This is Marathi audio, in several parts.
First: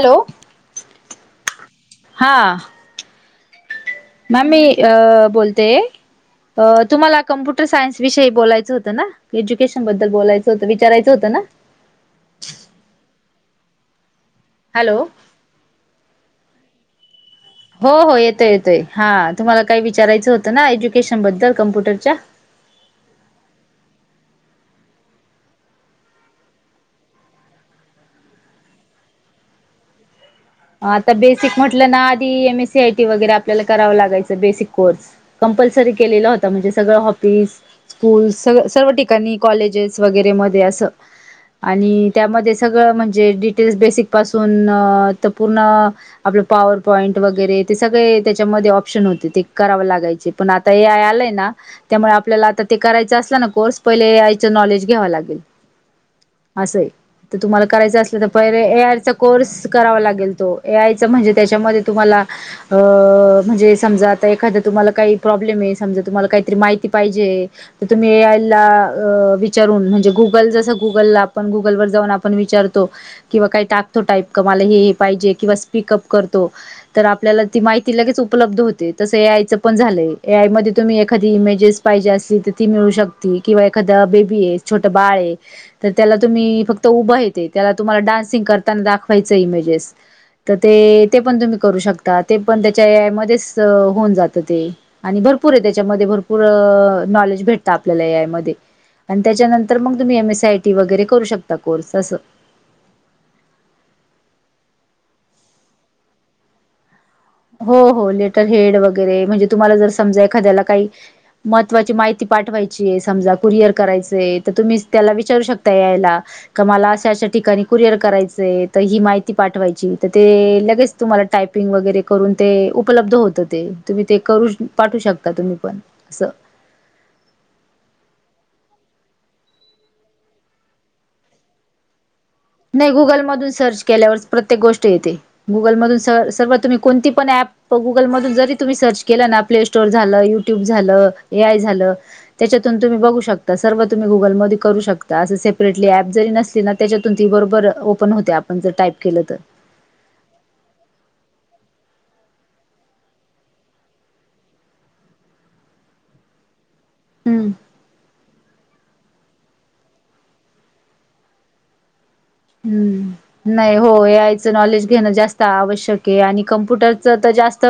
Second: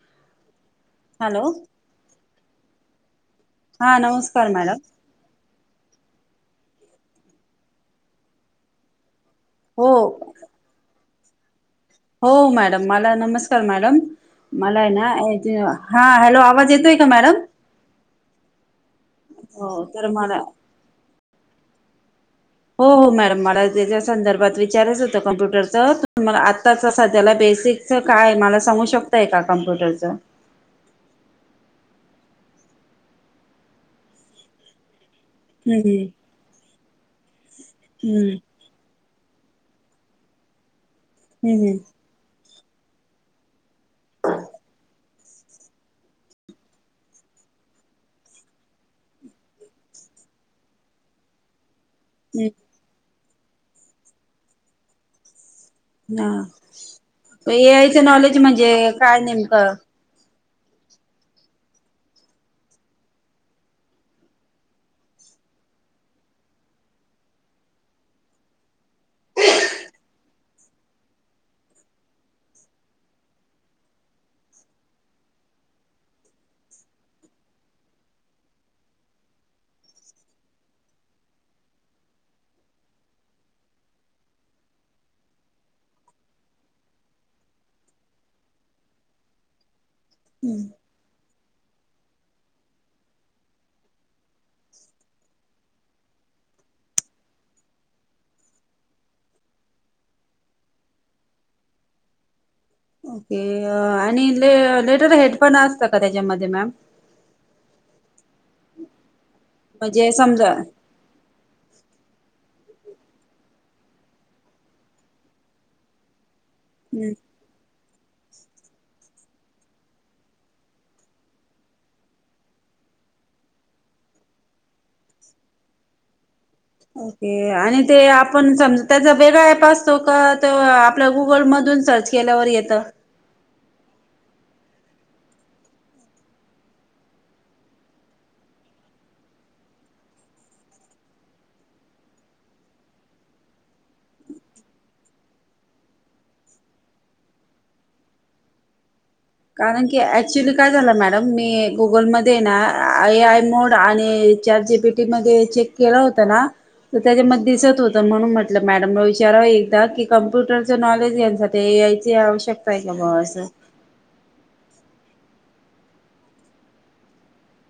हॅलो. हॅलो हा. हा मॅम नमस्कार मी मॅडम अ. बोलते. अ तुम्हाला कम्प्युटर सायन्स विषयी बोलायचं होतं ना? एज्युकेशन हो बदल बोलायचं होतं, विचारायचं होतं ना? हो मॅडम, मला नमस्कार मॅडम, मलाय हॅलो ना हे जे, हा. हॅलो. आवाज येतोय का मॅडम? हो हो येतोय येतोय हा. तुम्हाला हो काही तर विचारायचं मला होतं ना एज्युकेशन बद्दल कम्प्युटरच्या? हो हो मॅडम मला जे काय संदर्भात. विचारायच हुतं कम्प्युटर च मग आता च सध्याला ते. मीसिकच काय, मला सांगू शकताय का कम्प्युटर च. आता बेसिक म्हटलं ना आधी M. S. C. I T वगैरे आपल्याला करावं लागायचं बेसिक कोर्स. कम्पल्सरी हम्म केलेलं होतं म्हणजे सगळं ऑफिस स्कूल हम्म स सर्व कणी कॉलेजेस वगैरे मध्ये असं. हम्म हम्म अणि त्यामधेच. सगळं म्हणजे डिटेल्स बेसिक पासून अ... त. पूर्ण आपलं पॉवर पॉईंट वगैरे ते सगळे त्याच्यामध्ये ऑप्शन होते ते करावं लागायचे पण आता हे आलंय ना. त्यामुळे आपल्याला आता ते करायचं असल ना कोर्स. पहिले यायचं नॉलेज घ्याव लागेल. हम्म असंय तर हा तुम्हाला ए करायचं आयचं असलं तर नॉलेज पहिले म्हणजे ए. आय. चा काय कोर्स नेमकं करावा लागेल ए आय च म्हणजे त्याच्यामधे तुम्हाला, अ म्हणजे समजा त एखाद तुम्हाला काही प्रॉब्ल प्रॉब्लेमय समजा तुम्हाला कायतरी पाहिजेय, तर तुम्ही ए आय ला अ.. विचारून म्हणजे गूग पण जस गूगलला आपण, गूगल वर जावुन आपण विचारतो. किंवा काही टाकतो टाइप क मला हे हे [unintelligible] पाहिजे किंवा स्पीकअप करतो. तर आपल्याला ती माहिती लगेच उपलब्ध होते. तसं ए आय च पण झाल लंय. ए आय मधे तुम्ही एखादी इमेजेस पाहिजे असेल तर, ती मिळू शकती. किंवा एखाद्या बेबीये, छोटं बा ळय तर त्याला तुम्ही, फक्त उभंय ते त्याला तुम्हाला, डान्सिंग करताना दाखवायच इमेजेस तर ते ते पण तुम्ही करू शकता. ते पण त्याच्या ए आय मध्येच होऊन जात ते. आणि भरपूरय त्याच्यामध्ये, भरपूर नॉलेज भेटत, आपल्याला यामध्ये. आणि त्याच्यानंतर मग तुम्ही, एम. एस. आय टी वगैरे करू शकता कोर्स असं. अ आणि ले लेटर हेड पण असत का त्याच्यामध्ये मॅम? हो, हो लेटर हेड वगैरे म्हणजे तुम्हाला जर म्हणजे समजा एखाद्याला हम्म काही, महत्त्वाची माहिती पाठवायची चिय. समजा कुरियर करायचय, तर तुम्ही त्याला विचारू शकता, ए आयला का मला अशा- अशा ठिकाणी कुरिअर करायचंय. तर ही माहिती पाठवायची. तर ते लगेच तुम्हाला टायपिंग वगैरे करून ते उपलब्ध होत ते. तुम्ही ते करू पाठू शकता तुम्ही पण. असं. ओके, आणि ते आपण समज त्याचा वेगळा ऍप असतो का? त्या आपल्या गुगलमधून सर्च केल्यावर येतं. नाही गुगलमधून सर्च केल्यावर प्रत्येक गोष्ट येते. गुगलमधून स सर्व तुम्ही कोणती पण ॲप, गुगलमधून जरी तुम्ही सर्च केलं ना, प्ले स्टोअर झालं, युट्यूब झालं, ए, आय. झालं त्याच्यातून तुम्ही बघू शकतात. सर्व तुम्ही गुगलमध्ये करू शकता. असं सेपरेटली ऍप जरी नसली ना, त्याज्यात ती बरोबर ओपन होते. आपण जर टाईप केलं तर. कारण की ऍक्च्युली काय झालं, मॅडम मी गुगलमध्ये ना आय, आय मोड आणि चार जी पी टी मध्ये चेक केला होता ना त्याच्या मध्ये हम्म. दिसत होतं. म्हणून म्हट मॅडमला विचाराव एकदा की, कम्प्युटरचं नॉलेज यांच्यासाठी ए आय च ते आवश्यकताय का बावा, अस. हम्म नाही हो ए आयचं नॉलेज घेणं जास्त आवश्यकय. आणि कंप्युटरच त जास्त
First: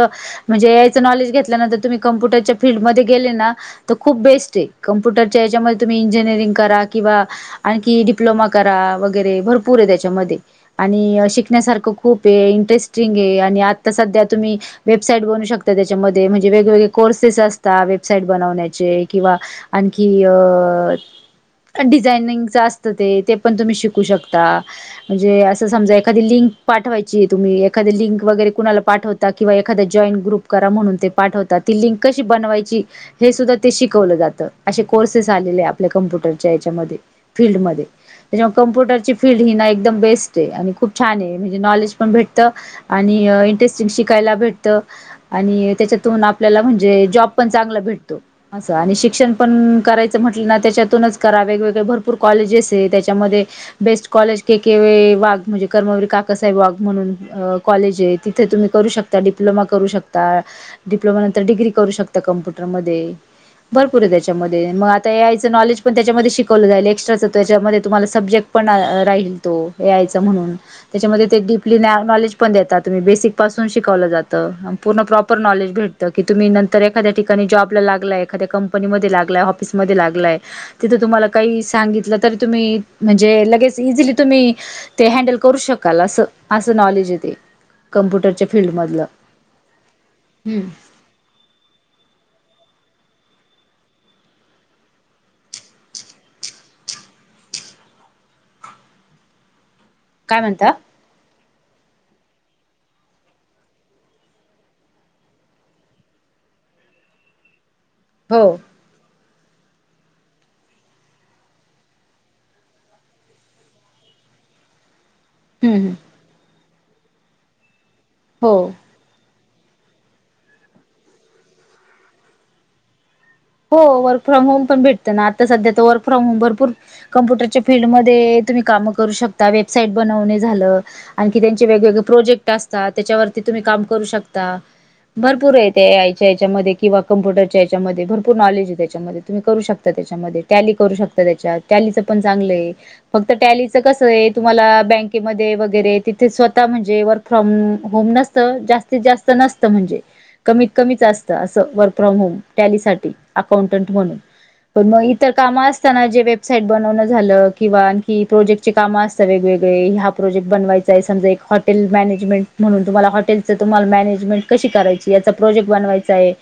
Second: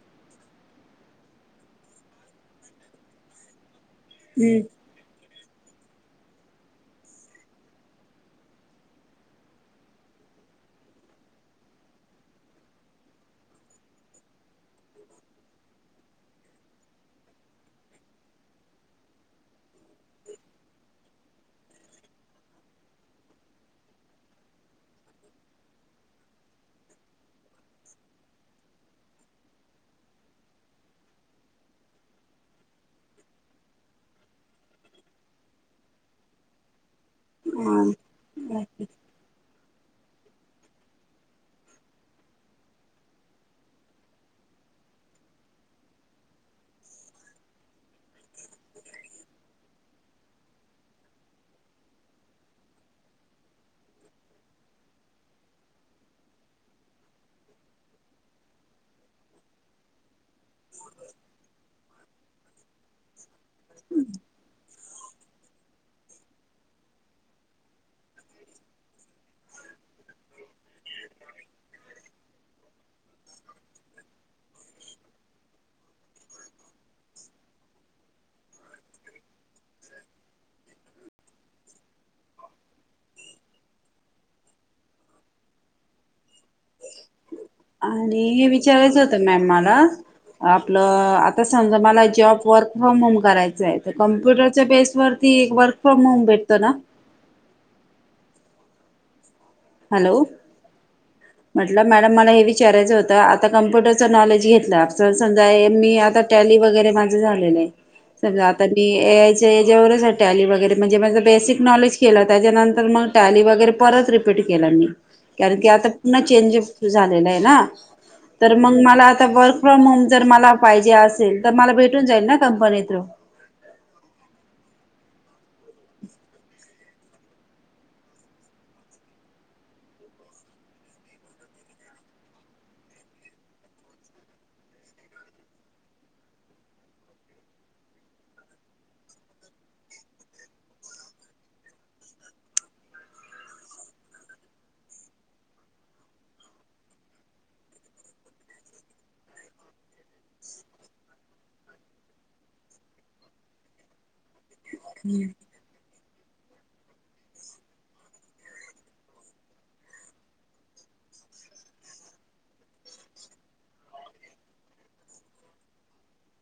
म्हणजे ए आयच नॉलेज घेतल्यानंत तुम्ही कम्प्युटरच्या फिल्डमध्ये गेले ना, तर खूप बेस्टय. कॉम्प्युटर त्याच्यामध्ये तुम्ही इंजिनिअरिंग करा, किंवा आणखी डिप्लोमा करा. वगैरे भरप पूरय, त्याच्यामध्ये आणि शिकण्यासारखं खूपय, इंटरेस्टिंगय आणि आता सध्या तुम्ही वेबसाईट बनू शकता त्याच्यामध्ये. म्हणजे वेगवेगळे कोर्सेस असता, वेबसाईट बनवण्याचे किंवा आणखी अ डिझायनिंगच असतं ते. ते पण तुम्ही शिकू शकता. ता. म्हणजे असं समजा, एखादी लिंक पाठवायची तुम्ही एखाद लिंक वगैरे कुणाला पाठवता किंवा एखाद्या जॉईन ग्रुप करा म्हणून पाठवतात. ती लिंक कशी बनवायची, हे सुद्धा शिकवल जात. त. असे कोर्सेस आलेले आपल्या कम्प्युटर याच्यामध्ये, फील्डमध्ये. हम्म त्याच्यामूळ हा. कम्प्युटरचे फिल्ड हे ना एकदम बेस्टय. आणि खूप छानय. नॉलेज पण भेटतं आणि इंटरेस्टिंग शिकायला भेट भेटतं. आणि त्याच्यातून आपल्याला म्हणजे जॉब पण चांगला भेटतो. असं, आणि शिक्षण पण पण करायचं म्हटलं ना, त्याच्यातूनच करा वेगवेगळे भरपूर कॉलेजेसय. त्याच्यामध्ये best college K. K. Wagh म्हणजे कर्मवीर काकासाहेब वाघ म्हणून कॉलेजय. तिथे तुम्ही कर शकता. डिप्लोमा करू शकता. डिप्लोमा नंतर डिग्री करू शकता कम्प्युटरमध्ये. भर भरपूर आहे त्याच्यामध्ये मग आता ए. आय चं नॉलेज पण त्याच्यामध्ये शिकवलं जाईल. एक्स्ट्राचं त्याच्यामध्ये तुम्हाला सब्जेक्ट पण राहील तो. ए आयचं म्हणून. त्याच्यामध्ये ते डीपली नॅ नॉलेज पण देतात. तुम्ही बेसिकपासून पासून शिकवलं जातं, अन प्रॉपर नॉलेज भेटतं. की तुम्ही नंतर एखाद्या ठिकाणी जॉबला लागला एखाद्या क कंपनीमध्ये लागलाय, ऑफिसमध्ये लागलाय, तिथे तुम्हाला काही सांगितलं तरी तुम्ही, म्हणजे जे लगेच इझिली तुम्ही ते, हँडल करू शकाल. असं, असं नॉलेज हे ते. आणि हे विचारायचं होतं मॅम मला, आपलं आता समजा मला जॉब वर्क फ्रॉम होम करायचय. तर कम्प्युटरच्या बेस वरती वर्क- फ्रॉम- होम भेटत ना? [unintelligible] हॅलो काय म्हणता? म्हटलं मॅडम मला हे विचारायचं होतं. आता कम्प्युटरच नॉलेज घेतलं समजा मी आता. वगैरे माझं झालेलं आहे. सगळं हो आता मी ए आय पी त्याच्यावरच टॅली वगैरे म्हणजे माझ बेसिक नॉलेज केलं त्याच्यानंतर टॅली वगैरे पणरत. कट केला मी. कारण की हम्म आता हम्म पुन्ह चेंजेस झालेला आहे ना. तर हो मग मला आता फ्रॉम होम जर मला पाहिजे असेल तर मला भेटून जाईल ना कंपनी तून. हो वर्क फ्रॉम होम पण भेटत ना. आता सध्या तर वर्क फ्रॉम होम भरपूर कम्प्युटरच्या फीलल्डमध्ये. तुम्ही काम करू शकता. वेबसाईट बनवणे झालं. आणखी त्याचे वेगवेगळे प्रोजेक्ट असतात. त्याच्यावरती तुम्ही कामू शकता. भरपूरय त्या याच्यामध्ये. किवा कंप्युटरच्या याच्यामध्ये. नॉलेज त्याच्या तुम्ही करू शकता. त्याच्यामध्ये करू शकता. त्याच्या टॅलीच पण चांगलं आहे. फक्त टॅलीच कस आहे. तुम्हाला बँकेमध्ये वगैरे तिथे स्वतः म्हणजे वर्क फ्रॉम होम ना जास्तीत-जास्त नसत म्हणजे. कमीत-कमीच असत वरफ्रॉम होम. अस टॅलीसाठी. अकाउंटंट म्हणुन त्यांना इतर काम असत ना जे वे वेबसाईट बनवणं झालं किंवा आणखी प्रोजेक्टचे कामं असतात वेगवेगळे हा प्रोजेक्ट बनवायचा आहे समजा एक हॉटल मॅनेजमेंट म्हणून तुम्हाला हॉटेलचं तुम्हाला मॅनेजमेंट कशी करायचीय याचा प्रोजेक्ट बनवायचा आहे.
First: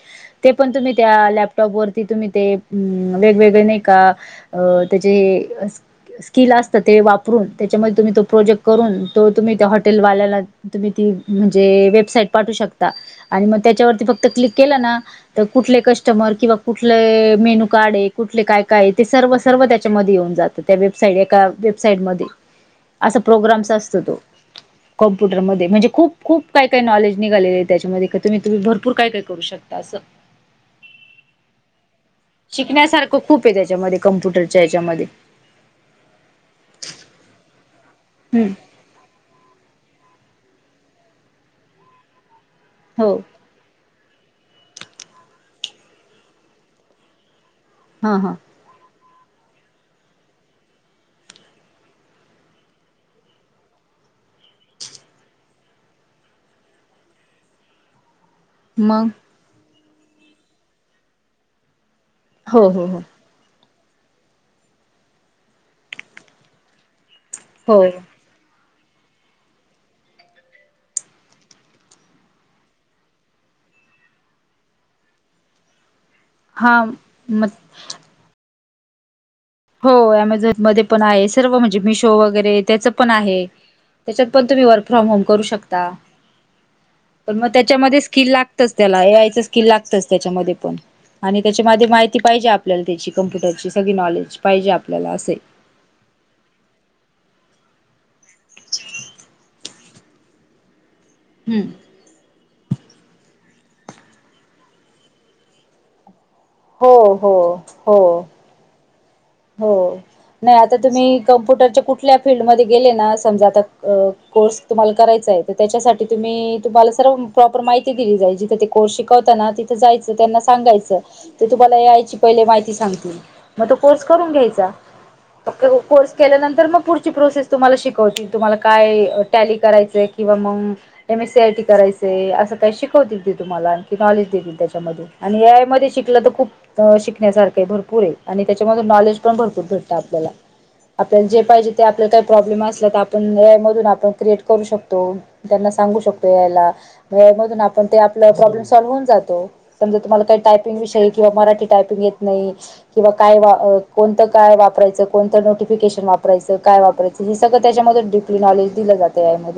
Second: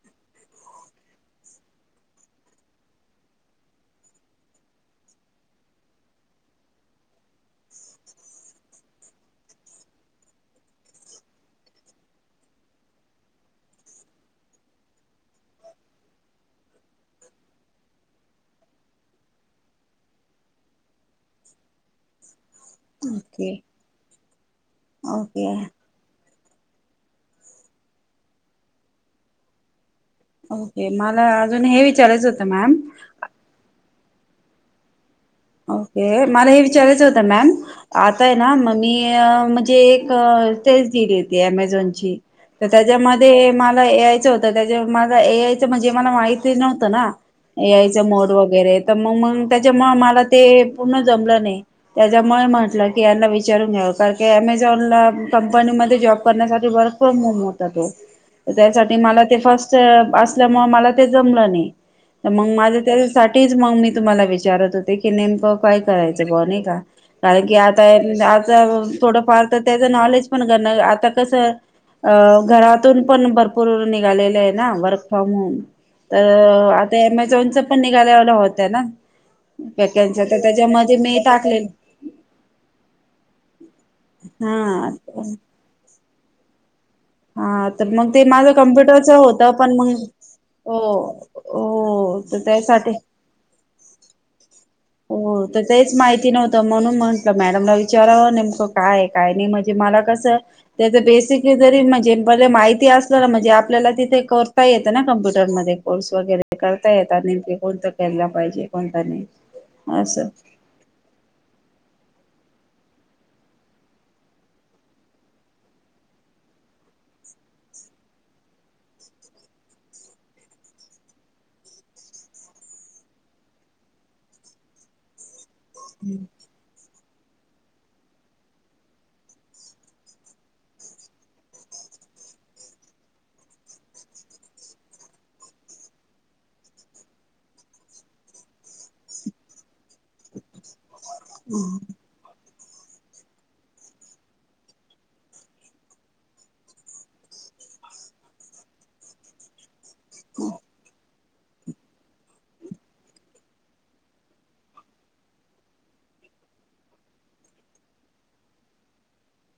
ते पण तुम्ही त्या लप टॉप वरती तुम्ही ते अ वेगवेगळे नाही का त्याचे अस स्किल असतं ते वापरून त्याच्यामध्ये तुम्ही तो प्रोजेक्ट करून तो तुम्ही त्या हॉटेलवाल्याला तुम्ही ते म्हणजे वेबसाईट पाठवू शकता आणि मग त्याच्यावरती फक्त क्लिक केलं ना तर कुठले कस्टमर किंवा कुठले मेनू कार्ड आहे कुठले काय-काय ते सर्व-सर्व त्याच्यामध्ये येऊन जातं त्या वेबसाईट एका वेबसाईट मध्ये असा ओके प्रोग्रामस असतो तो कॉम्प्युटर ओके मध्ये म्हणजे खुप खूप काय-काय नॉलेज निघालेले आहे त्याच्यामध्ये तुम्ही, तुम्ही भरपूर काय-काय करू शकता असं. ओके. मला अजून हे विचारायचं होतं मॅम कंम्प्युटरच्या हेच्यामध्ये ओके. मला हे विचारायचं होतं मॅम आता आहे हम्म, ना मग मी म्हणजे टेस्ट दिली होती अमेझॉन ची हो त्याच्यामध्ये मला ए आय त्याच माझ ए आयच म्हणजे मला माहिती नव्हतं ना ए आयच हां मोद हां वगैरे आहेत. मग मंग त्याच्या मुळ मला ते पूर्ण जमलं नाही त्याच्या मुळे म्हटलं की यांना विचारून घ्यावं कारण की अमेझॉनला कंपनीमध्ये जॉब करण्यासाठी वर्क फ्रॉम होम होता तो. त्यासाठी मग मला ते फर्स्ट असल्यामुळे मला ते जमलं नाही. मग हो माझं हो हो त्याच्यासाठीच मग मी तुम्हाला विचारत होते की कि नेमकं काय करायचं बुआ नाही का कारण की हो आता-आता थोडंफार तर त्याचं नॉलेज पण करण आता कसं अ.. घरातून पण भरपूर निघालेले आहे ना वर्क फ्रॉम होम. तर हां आता मग अमेझॉनच पण निघाल्यावल होत ना. हो वॅकन्सी तर अमेझॉनमध्ये त्याच्यामध्ये पण मी आहे सर्व टाकले म्हणजे मिशो वगैरे त्याचं पण आहे. त्याच्यात पण तुम्ही वर्क हा. फ्रॉम होम करू शकता. पण मग हा तर त्याच्यामध्ये मग ते स्किल माझं लागतच त्याच्या मध्ये पण, त्याला कम्प्युटरच ए आयच होतं स्किल पण मग लागतच त्याच्यामध्ये पण हो आणि त्याच्यामध्ये माहिती हो तर पाहिजे आपल्याला त्यासाठी त्याची कम्प्युटरची सगळी नॉलेज. पाहिजे आपल्याला असे हो. तर तेच माहिती नव्हतं म्हणून म्हंटलं मॅडम विचाराव नेमकं काय जरा काय आहे, काय तरनाही म्हणजे मला कसं त्याच बेसिकली हम्म जरी म्हणजे भले माहिती असलं ना म्हणजे आप आपल्याला तिथे एक करता येतं ना कम्प्युटरमध्येध्ये कोर्स वगैरे. ते करता हो येतात हो नेमके कोणतं हो केला, पाहिजे कोणता नाही हो. असं नाही आता तुम्ही कंम्प्युटरच्या कुठल्या फिल्डमध्ये गेले ना समजा आता कोर्स तुम्हाला करायचा आहे तर त्याच्यासाठी तुम्ही तुम्हाला सर्व प्रॉपर माहिती दिली जायची. जिथ ते कोर्स शिकवत ना तिथे जायचं, त्यांना सांगायचं ते तुम्हाला याय पहिले माहिती सांगतील, मग तो कोर्स करून घ्यायचा. परत कोर्स केल्यानंतर मग प्रोस तुमला शव तुम्हाला काय टॅ करायच किंवा मग एम एसआय टी कराय का शव तम न त्याच्याय श खप शण्यास भरपूर आहे आणि त्याच्या ण भ भ प्र् आपय मध आप क्रिएट करू शकतो त्यांना सांगू शकतो यायला पण ते आपला प्रॉब्लेम सॉल्व्ह होऊन जातो समजा तुम्हाला काही टायपिंग विषयी किंवा मराठी टायपिंग येत नाही किंवा काय कोणतं काय वापरायचं कोणतं नोटिफिकेशन वापरायचं काय वापरायचं हे सगळं त्याच्यामध्ये डडीपली नॉलेज दिलं जाते या म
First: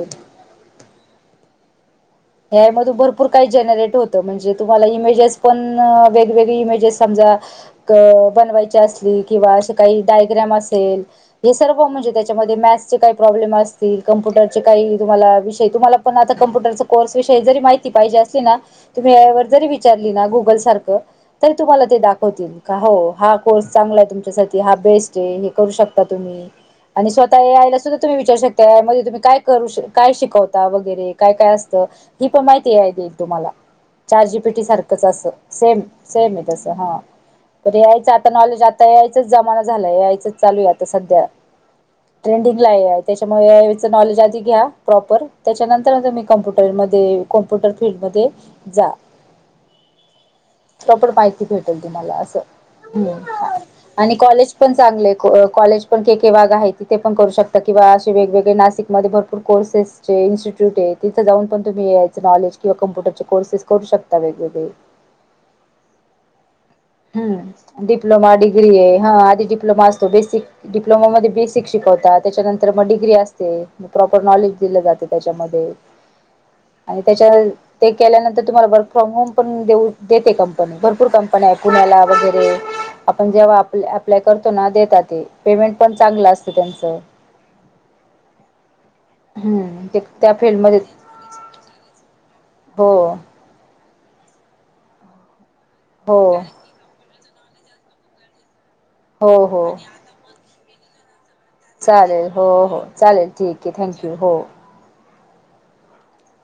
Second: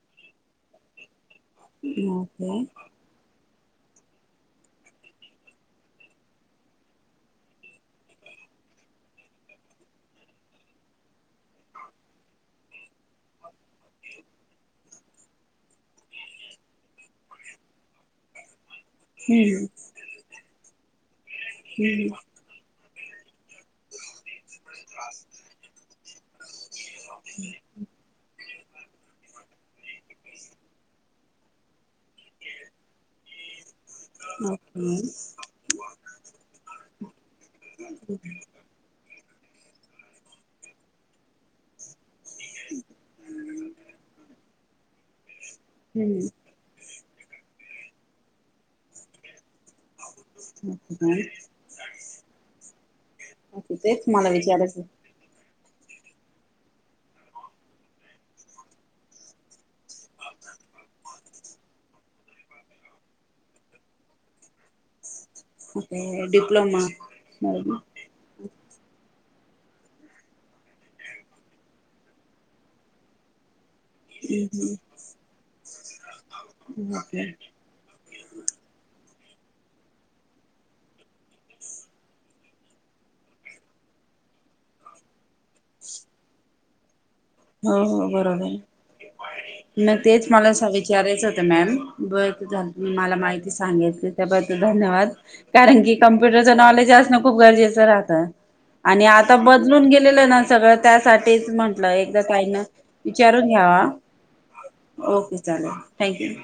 ओके काही जनरेट होत म्हणजे तुम्हाला इमेजेस पण वेगवेगळे इमेजेस समजा बनवायची असली कि काय मग डाय्गारमम असे सर्णे त्या ब्लेम असतील कम्प्युटरचे काही तुम्हाला विषय तुम्हाला पण आता कमपुटर कोर्स विषयी जरी माहिती पाहिजे असली ना तुम्ही या हम्म जरी विचारली ना गुगल सारखं तरी तुम्हाला ते हम्म दाखवतील का हो हा कोर्स चांगला आहे तुमच्यासाठी हा बेस्ट आहे हे करू शकतो तुम्ही आणि स्वतः यायला सुद्धा तुम्ही विचार शकता त्यामध्ये तुम्ही काय करू श काय शिकवता वगैरे काय काय अस ही पण माहिती आहे दे तुम्हाला चाटजी पेटी ओके सारखंच असं सेम सेम आहे तसं हा प यायचं आता नॉलेज आता या यायचाच जमाना झालाय यायचंच चालू आहे आता सध्या ट्रेंडिंगला त्याच्यामुळेच नॉलेज आधी घ्या प्रॉपर त्याच्यानंतर म हम्म कम्प्युटरमध्ये कॉम्प्युटर फील्ड मध्ये जा त ओके पण मॅम. माहिती भेटेल तुम्हाला असं ओके तेच आणि मला कॉलेज पण विचारायचं चांगले कॉलेज पण के के वाग आहे तिथे पण करू शकता किंवा असे वेगवेगळे नाशिकमध्ये भरपूर कोर्सेसचे इन्स्टिट्यूट आहेत तिथं जाऊन पण तुम्ही ए यायच नॉलेज किंवा कम्प्युटरचे कोर्सेस करू शकता वगवेगळे अ हम्म डिप्लोमा डिग्री आहे हा डिप्लोमा असतो बेसिक डिप्लोमा मध्ये बेसिक शिकवता त्याच्यानंतर मग डिग्री असते प्रॉपर नॉलेज हम्म दिलं जाते त्याच्यामध्ये हम्म आणि त्याच्या ओके ते केल्यानंतर तुम्हाला वर्क फ्रॉम होम ण देऊ देते कंपनी भरपूर कंपनी आहे पुण्याला वगैरे आपण जेव्हा आप अप्लाय करतो ना देेतात ते पेमेंट पण चांगलं असत त्यांचं हो हो बरोबर हम्म मग ते तेच त्या मला फील्डमध्ये विचारायचं होतं मॅम ब झा हो मी मला माहिती सांगेल त्या त्याबद्दल धन्यवाद कारण की हो कम्प्युटरच नॉलेज असणं खूप गरजेचं राहतं आणि हो आता हो बदलून गेलेलं ना सगळं त्यासाठीच म्हंटलं एक चालेल हो काही ना हो चालेल विचारून ठीक आहे घ्यावा थँक्यू हो ओके चालेल थँक यू